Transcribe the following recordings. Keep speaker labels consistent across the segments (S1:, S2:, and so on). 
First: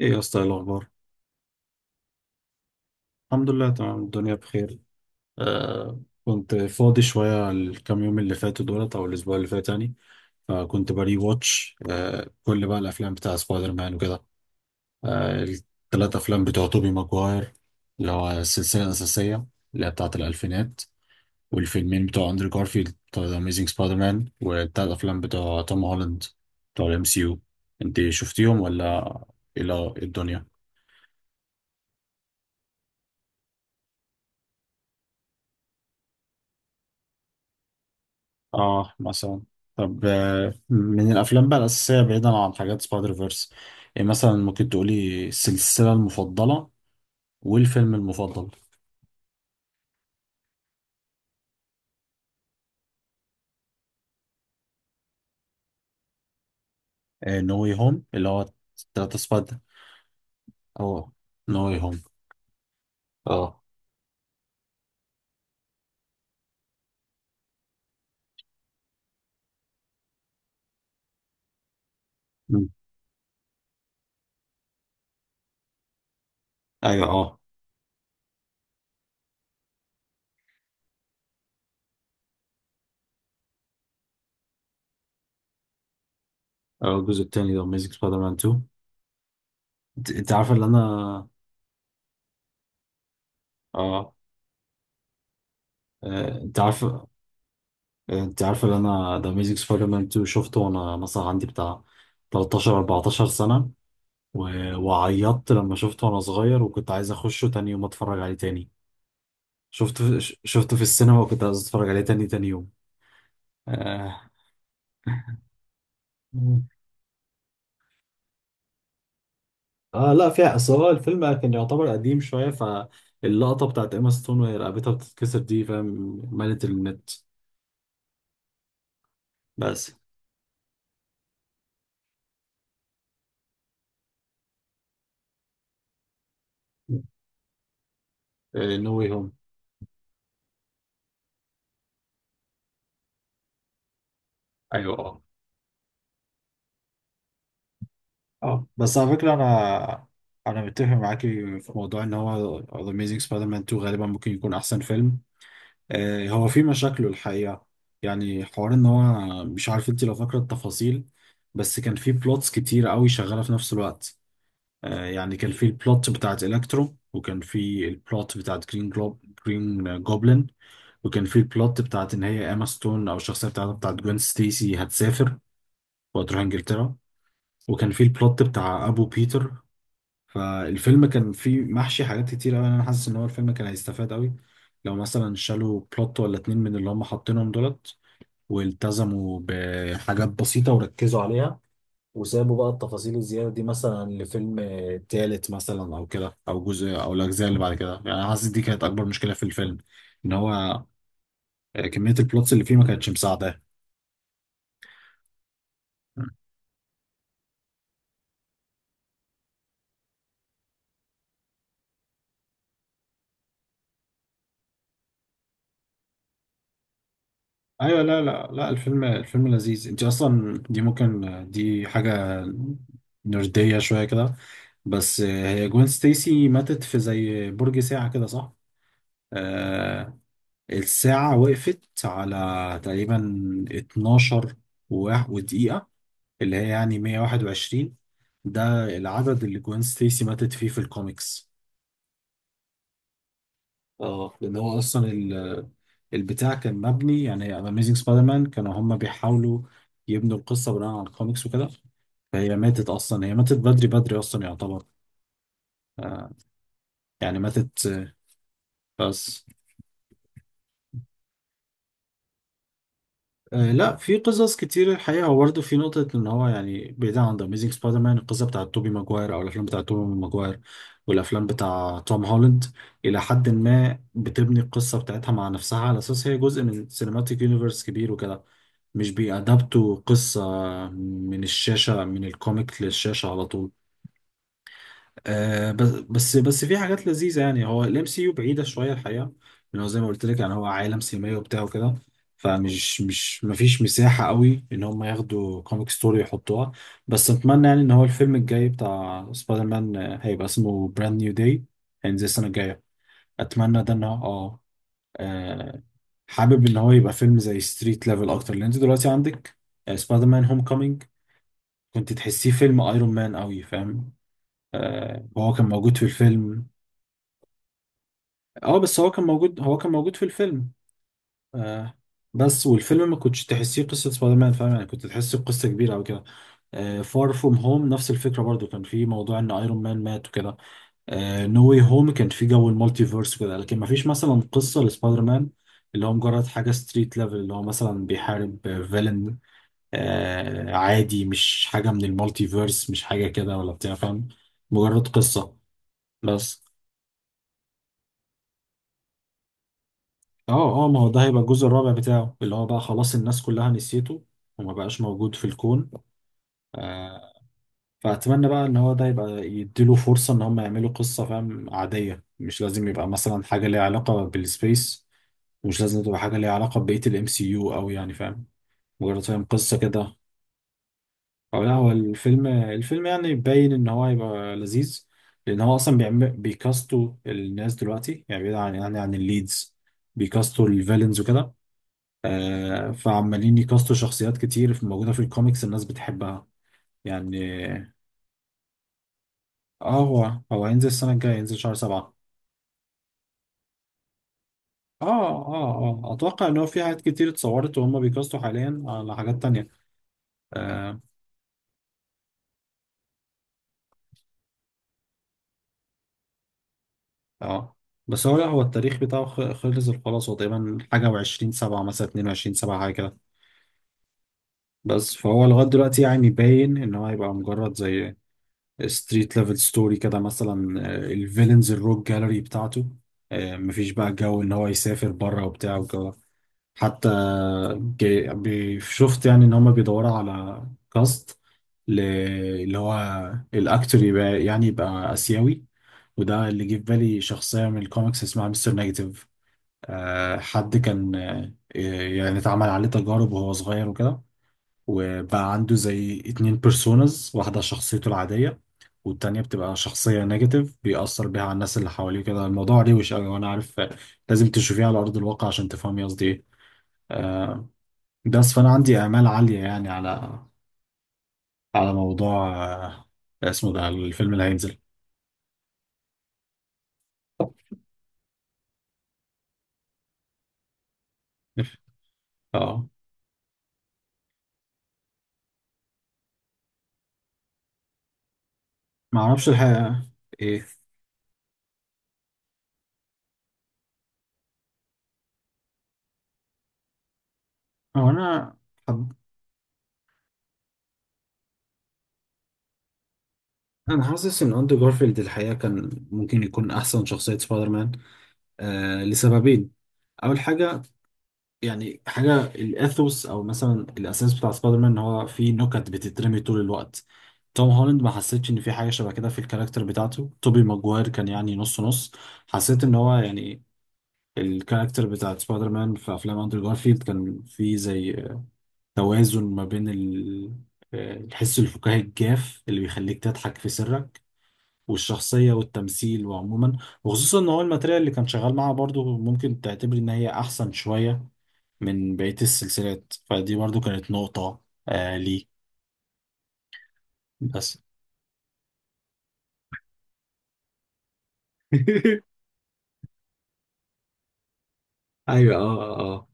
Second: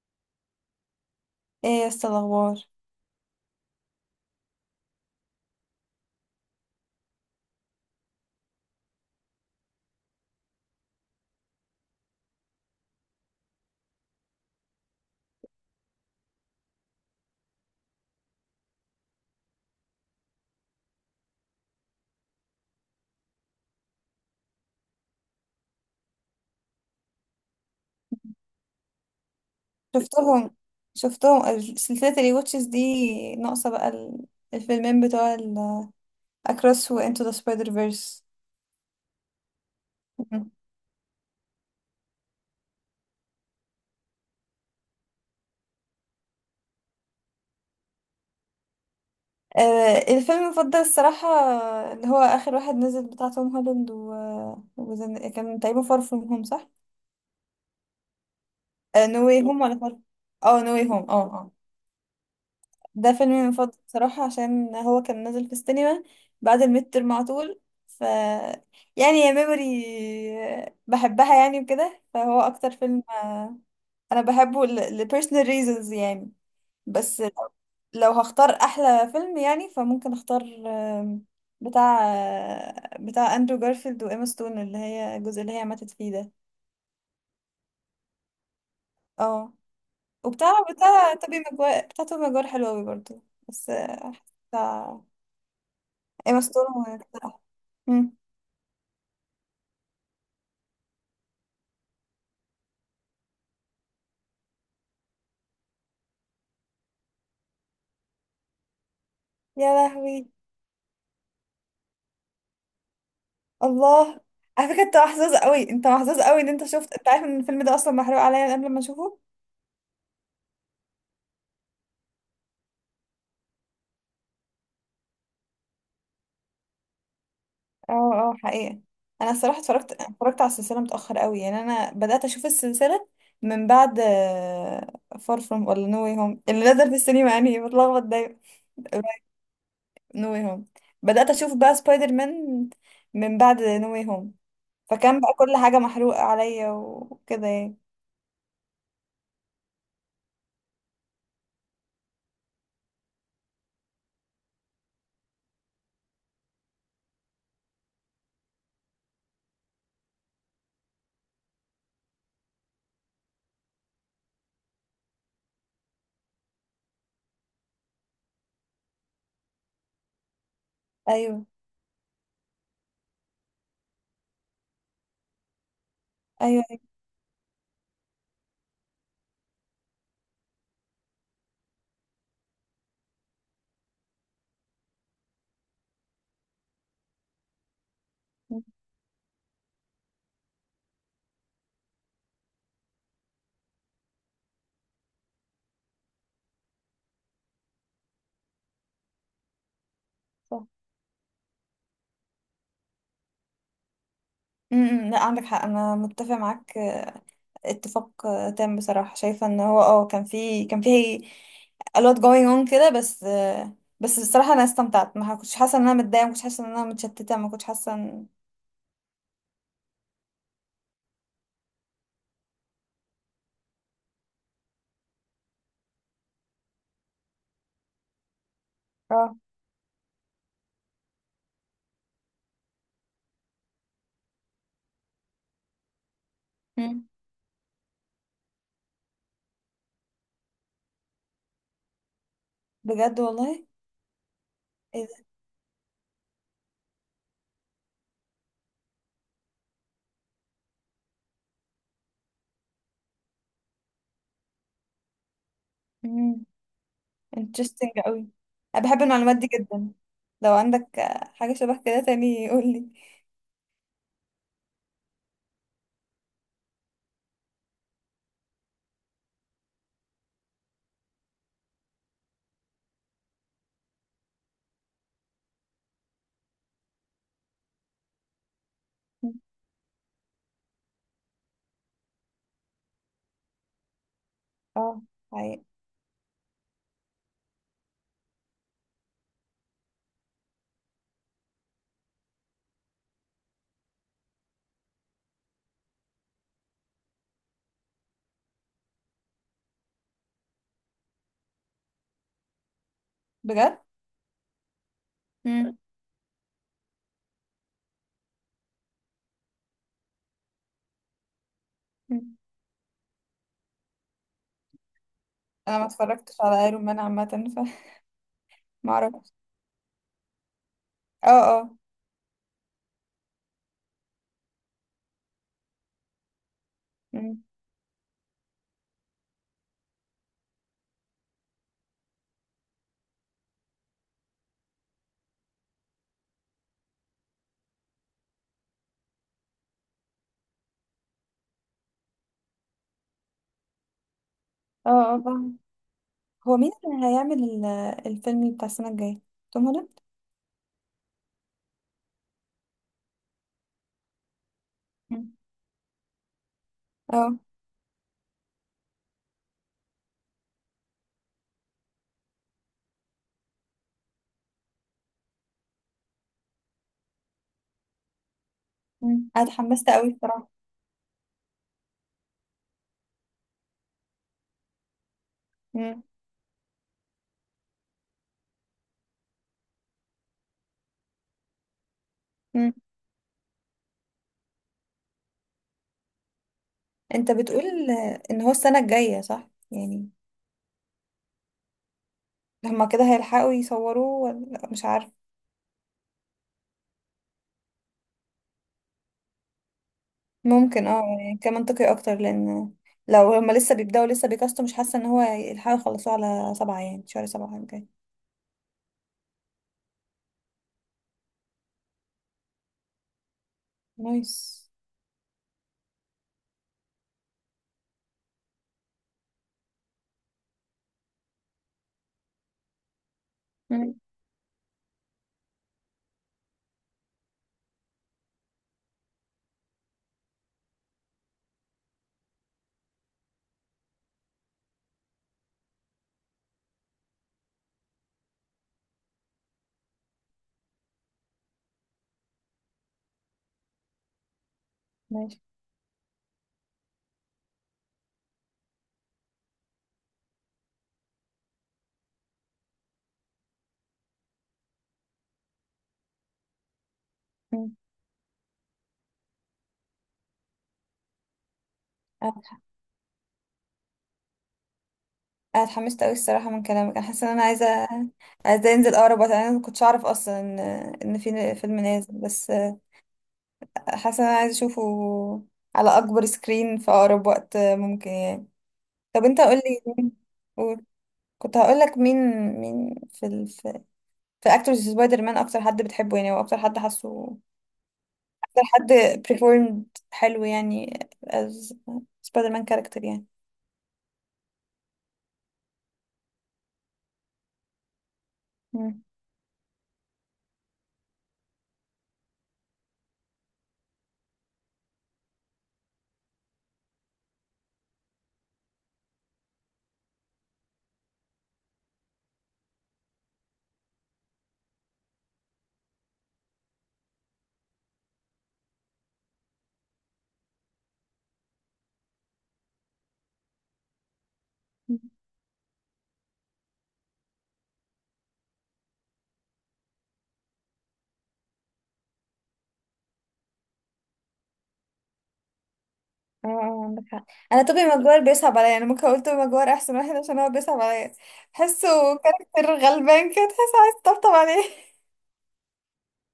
S1: ايه يا اسطى؟ إيه الاخبار؟
S2: ايه يس الاخبار؟
S1: الحمد لله، تمام، الدنيا بخير. آه. كنت فاضي شويه الكام يوم اللي فاتوا دولت او الاسبوع اللي فات يعني. فكنت بري واتش كل بقى الافلام بتاع سبايدر مان وكده. الثلاث افلام بتوع توبي ماجواير، اللي هو السلسله الاساسيه، اللي هي بتاعه الالفينات، والفيلمين بتوع اندرو جارفيلد بتوع ذا اميزنج سبايدر مان، والثلاث افلام بتوع توم هولاند، بتوع الام سي يو. انت شفتيهم ولا؟ إيه الدنيا؟
S2: شفتهم شفتهم سلسلة الواتشز دي ناقصة بقى الفيلمين بتوع اكروس وانتو ذا سبايدر فيرس.
S1: اه مثلا. طب، من الافلام بقى الاساسيه بعيدا عن حاجات سبايدر فيرس، يعني مثلا ممكن تقولي السلسله المفضله والفيلم المفضل.
S2: الفيلم المفضل الصراحة، اللي هو آخر واحد نزل بتاع توم هولاند كان تقريبا فار فروم هوم، صح؟
S1: نو واي هوم اللي هو التلاتة
S2: نو واي
S1: سبايدر.
S2: هوم ولا فار؟ اه، نو واي
S1: اه،
S2: هوم. اه.
S1: نو واي هوم،
S2: ده فيلمي
S1: اه.
S2: المفضل بصراحة، عشان هو كان نازل في السينما بعد الميد ترم على طول. ف يعني يا ميموري، بحبها يعني وكده، فهو
S1: مم.
S2: أكتر فيلم أنا بحبه ل personal reasons يعني.
S1: ايوه،
S2: بس
S1: اه.
S2: لو هختار أحلى فيلم يعني، فممكن أختار آم، بتاع آه، بتاع أندرو جارفيلد وإيما ستون، اللي هي الجزء اللي هي ماتت فيه ده.
S1: الجزء التاني ده اميزنج سبايدر مان 2.
S2: اه.
S1: انت
S2: وبتاع
S1: عارفه اللي
S2: بتاع
S1: انا.
S2: توبي ماجواير، بتاع توبي ماجواير حلو أوي برضه. بس،
S1: اه.
S2: بتاع إيما
S1: انت
S2: ستون.
S1: عارفه.
S2: مم.
S1: انت عارفه اللي انا، ده اميزنج سبايدر مان 2 شفته وانا مثلا عندي بتاع 13 14 سنه. و- وعيطت لما شفته وانا صغير، وكنت عايز اخشه تاني يوم اتفرج عليه تاني.
S2: يا لهوي.
S1: شفته في السينما وكنت عايز اتفرج عليه تاني تاني يوم.
S2: الله.
S1: اه.
S2: على فكرة، انت محظوظ قوي، انت محظوظ قوي ان انت شفت. انت عارف ان الفيلم ده اصلا محروق عليا قبل ما اشوفه.
S1: لا، فيها اصل، هو الفيلم كان يعتبر قديم شوية، فاللقطة بتاعت ايما ستون وهي رقبتها بتتكسر دي، فاهم، مالت النت.
S2: اه، اه، حقيقة. انا الصراحة
S1: بس
S2: اتفرجت اتفرجت على السلسلة متأخر قوي. يعني انا بدأت اشوف السلسلة من بعد فار فروم ولا نو واي هوم اللي نزل في السينما، يعني بتلخبط دايما.
S1: نو واي هوم.
S2: نو واي هوم. بدأت اشوف بقى سبايدر مان من بعد نو واي هوم.
S1: ايوه
S2: فكان
S1: اه.
S2: بقى كل حاجة محروقة عليا وكده يعني.
S1: اه بس على فكرة انا، انا متفق معاكي في موضوع ان هو The Amazing Spider-Man 2 غالبا ممكن يكون احسن فيلم. هو في مشاكله الحقيقة، يعني حوار ان هو، مش عارف انت لو فاكرة التفاصيل، بس كان في بلوتس كتير قوي شغالة في نفس الوقت. يعني كان في البلوت بتاعت الكترو، وكان في البلوت بتاعت جرين جلوب جرين جوبلin، وكان في
S2: ايوه،
S1: البلوت بتاعت ان هي اما ستون او الشخصية بتاعتها بتاعت جوين ستيسي هتسافر وهتروح
S2: ايوه،
S1: انجلترا، وكان في البلوت بتاع ابو بيتر. فالفيلم كان فيه محشي حاجات كتير قوي. انا حاسس ان هو الفيلم كان هيستفاد قوي لو مثلا شالوا بلوت ولا اتنين من اللي هم حاطينهم دولت، والتزموا بحاجات بسيطة وركزوا عليها، وسابوا بقى التفاصيل الزيادة دي مثلا لفيلم تالت مثلا، أو كده، أو جزء أو الأجزاء اللي بعد كده. يعني أنا حاسس دي كانت أكبر مشكلة في الفيلم، إن
S2: صح.
S1: هو كمية البلوتس اللي فيه ما كانتش مساعدة.
S2: لا، عندك حق، انا متفق معاك. اتفاق تام. بصراحة شايفة ان هو كان في a lot going on كده. بس بصراحة انا استمتعت، ما كنتش حاسة ان انا متضايقة، ما كنتش حاسة ان انا متشتتة، ما كنتش حاسة
S1: ايوه. لا
S2: ان...
S1: لا لا الفيلم لذيذ، انت اصلا دي ممكن، دي حاجه نرديه شويه كده. بس هي جوين ستيسي ماتت في زي برج ساعه كده، صح؟
S2: اه.
S1: آه. الساعه وقفت على تقريبا 12 و- ودقيقه، اللي هي يعني
S2: مم.
S1: 121. ده العدد اللي جوين ستيسي ماتت فيه في الكوميكس.
S2: بجد، والله؟
S1: اه، لان هو
S2: ايه
S1: اصلا
S2: ده.
S1: البتاع كان مبني، يعني اميزنج سبايدر مان كانوا هم بيحاولوا يبنوا القصه بناء على الكوميكس وكده. فهي ماتت اصلا، هي ماتت بدري بدري اصلا يعتبر. آه،
S2: مم.
S1: يعني ماتت.
S2: interesting قوي. انا بحب المعلومات
S1: بس.
S2: دي جدا. لو عندك حاجة شبه كده تاني، قولي.
S1: لا، في قصص كتير الحقيقه. هو برضه في نقطه ان هو يعني، بعيد عن ذا اميزنج سبايدر مان، القصه بتاعت توبي ماجواير او الافلام بتاعت توبي ماجواير والافلام بتاع توم هولاند، الى حد ما بتبني القصه بتاعتها مع نفسها على اساس هي جزء من سينماتيك يونيفرس كبير وكده، مش
S2: مم.
S1: بيأدبتوا قصة من الشاشة، من الكوميك للشاشة على طول.
S2: اه، حقيقي.
S1: بس في حاجات لذيذة. يعني هو الام سي يو بعيدة شوية الحقيقة، لأن هو زي ما قلت لك، يعني هو عالم سينمائي وبتاع وكده، فمش مش مفيش مساحة قوي إن هم ياخدوا كوميك ستوري يحطوها. بس أتمنى يعني إن هو الفيلم الجاي بتاع سبايدر مان، هيبقى اسمه براند نيو داي، هينزل السنة الجاية،
S2: بجد.
S1: أتمنى ده إن هو.
S2: مم.
S1: آه، حابب ان هو يبقى فيلم زي ستريت ليفل اكتر، لان انت دلوقتي عندك، سبايدر مان هوم كومينج، كنت
S2: مم.
S1: تحسيه فيلم ايرون مان قوي، فاهم؟ هو كان
S2: انا ما
S1: موجود في
S2: اتفرجتش على
S1: الفيلم.
S2: ايرون مان عامة، فما...
S1: اه، بس هو كان
S2: اعرفش.
S1: موجود، هو كان موجود في الفيلم.
S2: اه، اه.
S1: آه، بس والفيلم ما كنتش تحسيه قصة سبايدر مان، فاهم يعني؟ كنت تحسه قصة كبيرة او كده. آه، فار
S2: مم.
S1: فروم هوم نفس الفكرة برضو، كان في موضوع ان ايرون مان مات وكده. نو واي هوم كان في جو المالتيفيرس كده، لكن ما فيش مثلا قصه لسبايدر مان اللي هو مجرد حاجه ستريت ليفل، اللي هو مثلا بيحارب فيلن آه عادي، مش حاجه من المالتيفيرس، مش حاجه كده ولا بتاع، فاهم؟
S2: اه،
S1: مجرد
S2: اه،
S1: قصه.
S2: فاهمة. هو
S1: بس.
S2: مين اللي هيعمل الفيلم بتاع السنة الجاية؟ توم هولاند؟
S1: اه اه، ما هو ده هيبقى الجزء الرابع بتاعه اللي هو بقى خلاص الناس كلها نسيته، وما بقاش
S2: مم.
S1: موجود في الكون. آه.
S2: اه.
S1: فأتمنى بقى إن هو ده يبقى يديله فرصة إن هم يعملوا قصة، فاهم، عادية، مش لازم يبقى مثلا حاجة ليها علاقة بالسبيس، ومش لازم تبقى حاجة ليها علاقة ببقية الام سي يو أوي، يعني فاهم، مجرد
S2: مم.
S1: فاهم
S2: انا
S1: قصة
S2: اتحمست قوي
S1: كده.
S2: بصراحة.
S1: أو لا، هو الفيلم يعني باين إن هو هيبقى لذيذ، لأن هو أصلا
S2: مم.
S1: بيعمل، بيكاستوا الناس دلوقتي يعني، بعيد عن يعني عن الليدز، بيكاستوا الفيلنز وكده.
S2: مم.
S1: آه، فعمالين يكاستوا شخصيات كتير موجودة في الكوميكس الناس بتحبها
S2: انت
S1: يعني.
S2: بتقول ان هو السنة الجاية، صح
S1: اه،
S2: يعني؟
S1: هو هينزل السنة الجاية، هينزل شهر سبعة.
S2: هما كده هيلحقوا يصوروه ولا مش عارف؟
S1: اه، اتوقع ان هو في حاجات كتير اتصورت، وهم بيكاستوا حاليا على حاجات تانية.
S2: ممكن،
S1: اه
S2: يعني كان منطقي اكتر، لان لو هما لسه بيبدأوا لسه بيكاستوا، مش حاسة ان هو يلحقوا يخلصوه على 7، يعني شهر 7
S1: اه.
S2: الجاي.
S1: بس هو لا هو التاريخ بتاعه خلص خلاص، هو تقريبا حاجة وعشرين سبعة مثلا، اتنين وعشرين سبعة حاجة كده.
S2: نايس.
S1: بس فهو لغاية دلوقتي يعني باين ان هو هيبقى مجرد زي ستريت ليفل ستوري كده، مثلا الفيلنز الروك جاليري بتاعته، مفيش
S2: مم.
S1: بقى جو ان هو يسافر بره وبتاع والجو. حتى شفت يعني ان هما بيدوروا على كاست ل- اللي هو الاكتور يبقى يعني يبقى اسيوي. وده اللي جه في بالي شخصيه من الكوميكس اسمها مستر نيجاتيف، حد كان، يعني اتعمل عليه تجارب وهو صغير وكده،
S2: ماشي.
S1: وبقى عنده زي اتنين بيرسونز، واحده شخصيته العاديه، والتانية بتبقى شخصية نيجاتيف بيأثر بيها على الناس اللي حواليه كده. الموضوع روش أوي وأنا عارف لازم تشوفيه على أرض الواقع عشان تفهمي قصدي إيه. آه،
S2: مم.
S1: بس فانا عندي امال عاليه يعني على موضوع اسمه ده الفيلم اللي هينزل.
S2: انا اتحمست قوي الصراحه من كلامك. انا حاسه ان انا عايزه عايزه انزل اقرب وقت. انا ما كنتش اعرف اصلا ان في فيلم نازل بس.
S1: اه،
S2: حاسه ان انا عايزه اشوفه على اكبر سكرين في اقرب وقت ممكن يعني.
S1: ما
S2: طب انت
S1: اعرفش
S2: قول لي.
S1: الحقيقه. ايه؟
S2: قول. كنت هقول لك مين. مين في اكتورز سبايدر مان، اكتر حد بتحبه يعني، واكتر حد حاسه
S1: هو انا
S2: اكتر حد
S1: حب...
S2: performed حلو يعني as سبايدر مان كاركتر يعني.
S1: انا حاسس ان اندرو جارفيلد الحقيقه كان ممكن يكون احسن شخصيه سبايدر مان، لسببين. اول حاجه، يعني حاجه الاثوس او مثلا الاساس بتاع سبايدر مان، ان هو في نكت بتترمي طول الوقت. توم هولاند ما حسيتش ان في حاجه شبه كده في الكاركتر بتاعته. توبي ماجواير كان يعني نص نص، حسيت ان هو يعني، الكاركتر بتاعت سبايدر مان في افلام اندرو جارفيلد كان في زي توازن ما بين الحس الفكاهي الجاف اللي بيخليك تضحك في سرك، والشخصية والتمثيل وعموما. وخصوصا ان هو الماتريال اللي كان شغال معاها برضو ممكن تعتبر ان هي احسن شوية من بقية السلسلات، فدي برضو كانت نقطة لي.
S2: اه، اه، عندك حق. انا
S1: بس
S2: توبي ماجوار بيصعب عليا، انا ممكن اقول توبي ماجوار احسن واحد عشان هو بيصعب عليا. تحسه كاركتر غلبان كده، تحس عايز تطبطب عليه.
S1: ايوه اه اه.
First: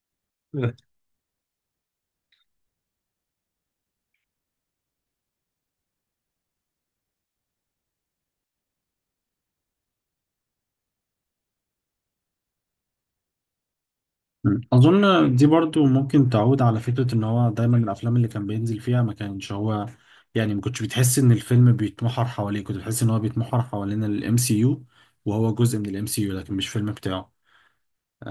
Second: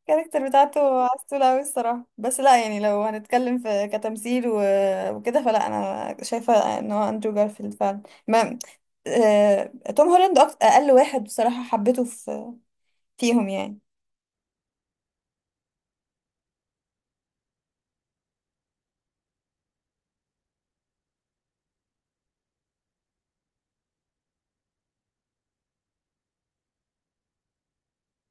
S2: الكاركتر بتاعته عسولة أوي الصراحة. بس لا يعني، لو هنتكلم في كتمثيل وكده، فلا، أنا شايفة إن هو أندرو جارفيلد فعلا. ما آه... توم هولاند أقل واحد بصراحة حبيته فيهم يعني.
S1: مم. أظن دي برضو ممكن تعود على فكرة إن هو دايما الأفلام اللي كان بينزل فيها ما كانش هو، يعني ما كنتش بتحس إن الفيلم بيتمحور حواليه، كنت بتحس إن هو بيتمحور حوالين الام سي يو، وهو جزء من الام سي يو لكن مش فيلم بتاعه.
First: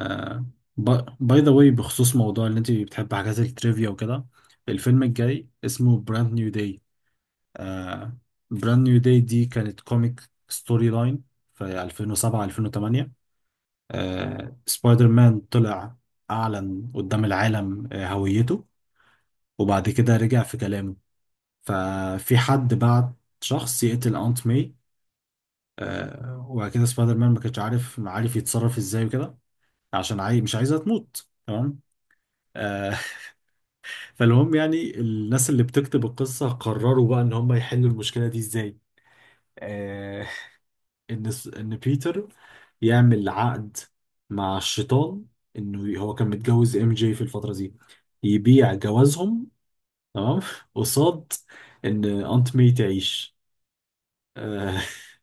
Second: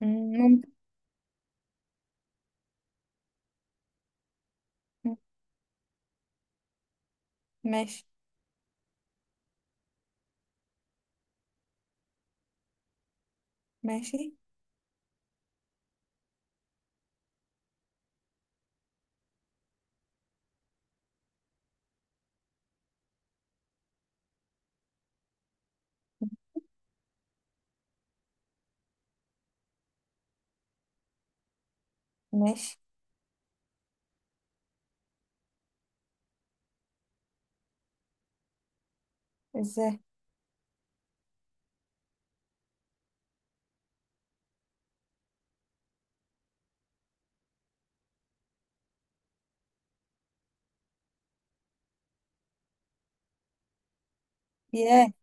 S2: مم، ممكن.
S1: باي ذا واي، بخصوص موضوع إن أنت بتحب حاجات التريفيا وكده، الفيلم
S2: مم،
S1: الجاي اسمه براند نيو داي.
S2: ماشي.
S1: براند نيو داي دي كانت كوميك ستوري لاين في 2007 2008.
S2: ماشي.
S1: سبايدر مان طلع أعلن قدام العالم هويته، وبعد كده رجع في كلامه. ففي حد بعت شخص يقتل أنت ماي، وبعد كده سبايدر مان ما كانش عارف يتصرف ازاي وكده، عشان عاي... مش عايزها تموت، تمام؟
S2: ماشي.
S1: آه، فالمهم يعني الناس اللي بتكتب القصة قرروا بقى إن هم يحلوا المشكلة دي ازاي.
S2: ازاي؟
S1: آه، ان بيتر يعمل عقد مع الشيطان، انه هو كان متجوز ام جي في الفتره دي، يبيع جوازهم، تمام، قصاد ان انت مي تعيش. آه،
S2: ياه.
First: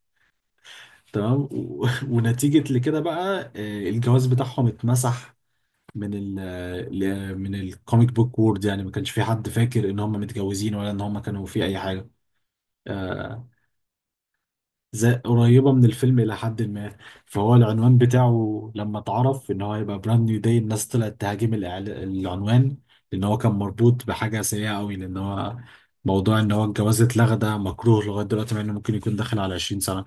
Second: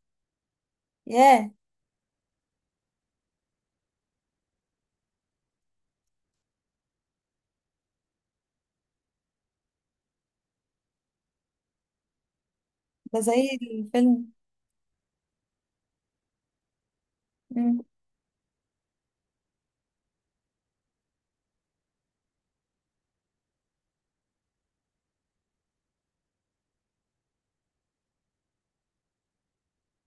S1: تمام،
S2: ياه.
S1: و- ونتيجه لكده بقى الجواز بتاعهم اتمسح من من الكوميك بوك وورد، يعني ما كانش في حد فاكر ان هم متجوزين ولا ان هم كانوا في اي حاجه.
S2: ده زي
S1: آه،
S2: الفيلم.
S1: زي قريبة من الفيلم إلى حد ما. فهو العنوان بتاعه لما اتعرف إن هو هيبقى براند نيو داي، الناس طلعت تهاجم العنوان، لأن هو كان مربوط بحاجة سيئة أوي، لأن هو موضوع إن هو الجواز اتلغى ده مكروه لغاية دلوقتي، مع إنه ممكن يكون داخل على 20 سنة.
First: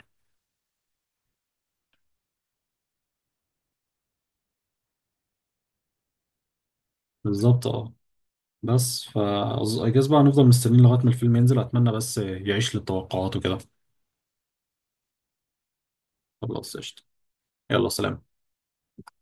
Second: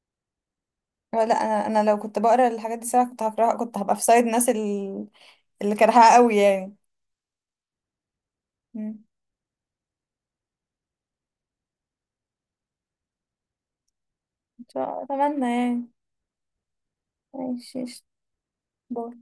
S2: لا، انا لو كنت بقرا الحاجات دي ساعة كنت هكرهها، كنت هبقى في سايد ناس اللي كرهها قوي يعني.
S1: بالظبط أه.
S2: مم.
S1: بس فا I guess بقى هنفضل مستنيين لغاية ما الفيلم ينزل، أتمنى بس يعيش للتوقعات وكده.
S2: ان شاء الله، اتمنى يعني.
S1: خلاص قشطة.
S2: ماشي.
S1: يلا سلام.
S2: باي.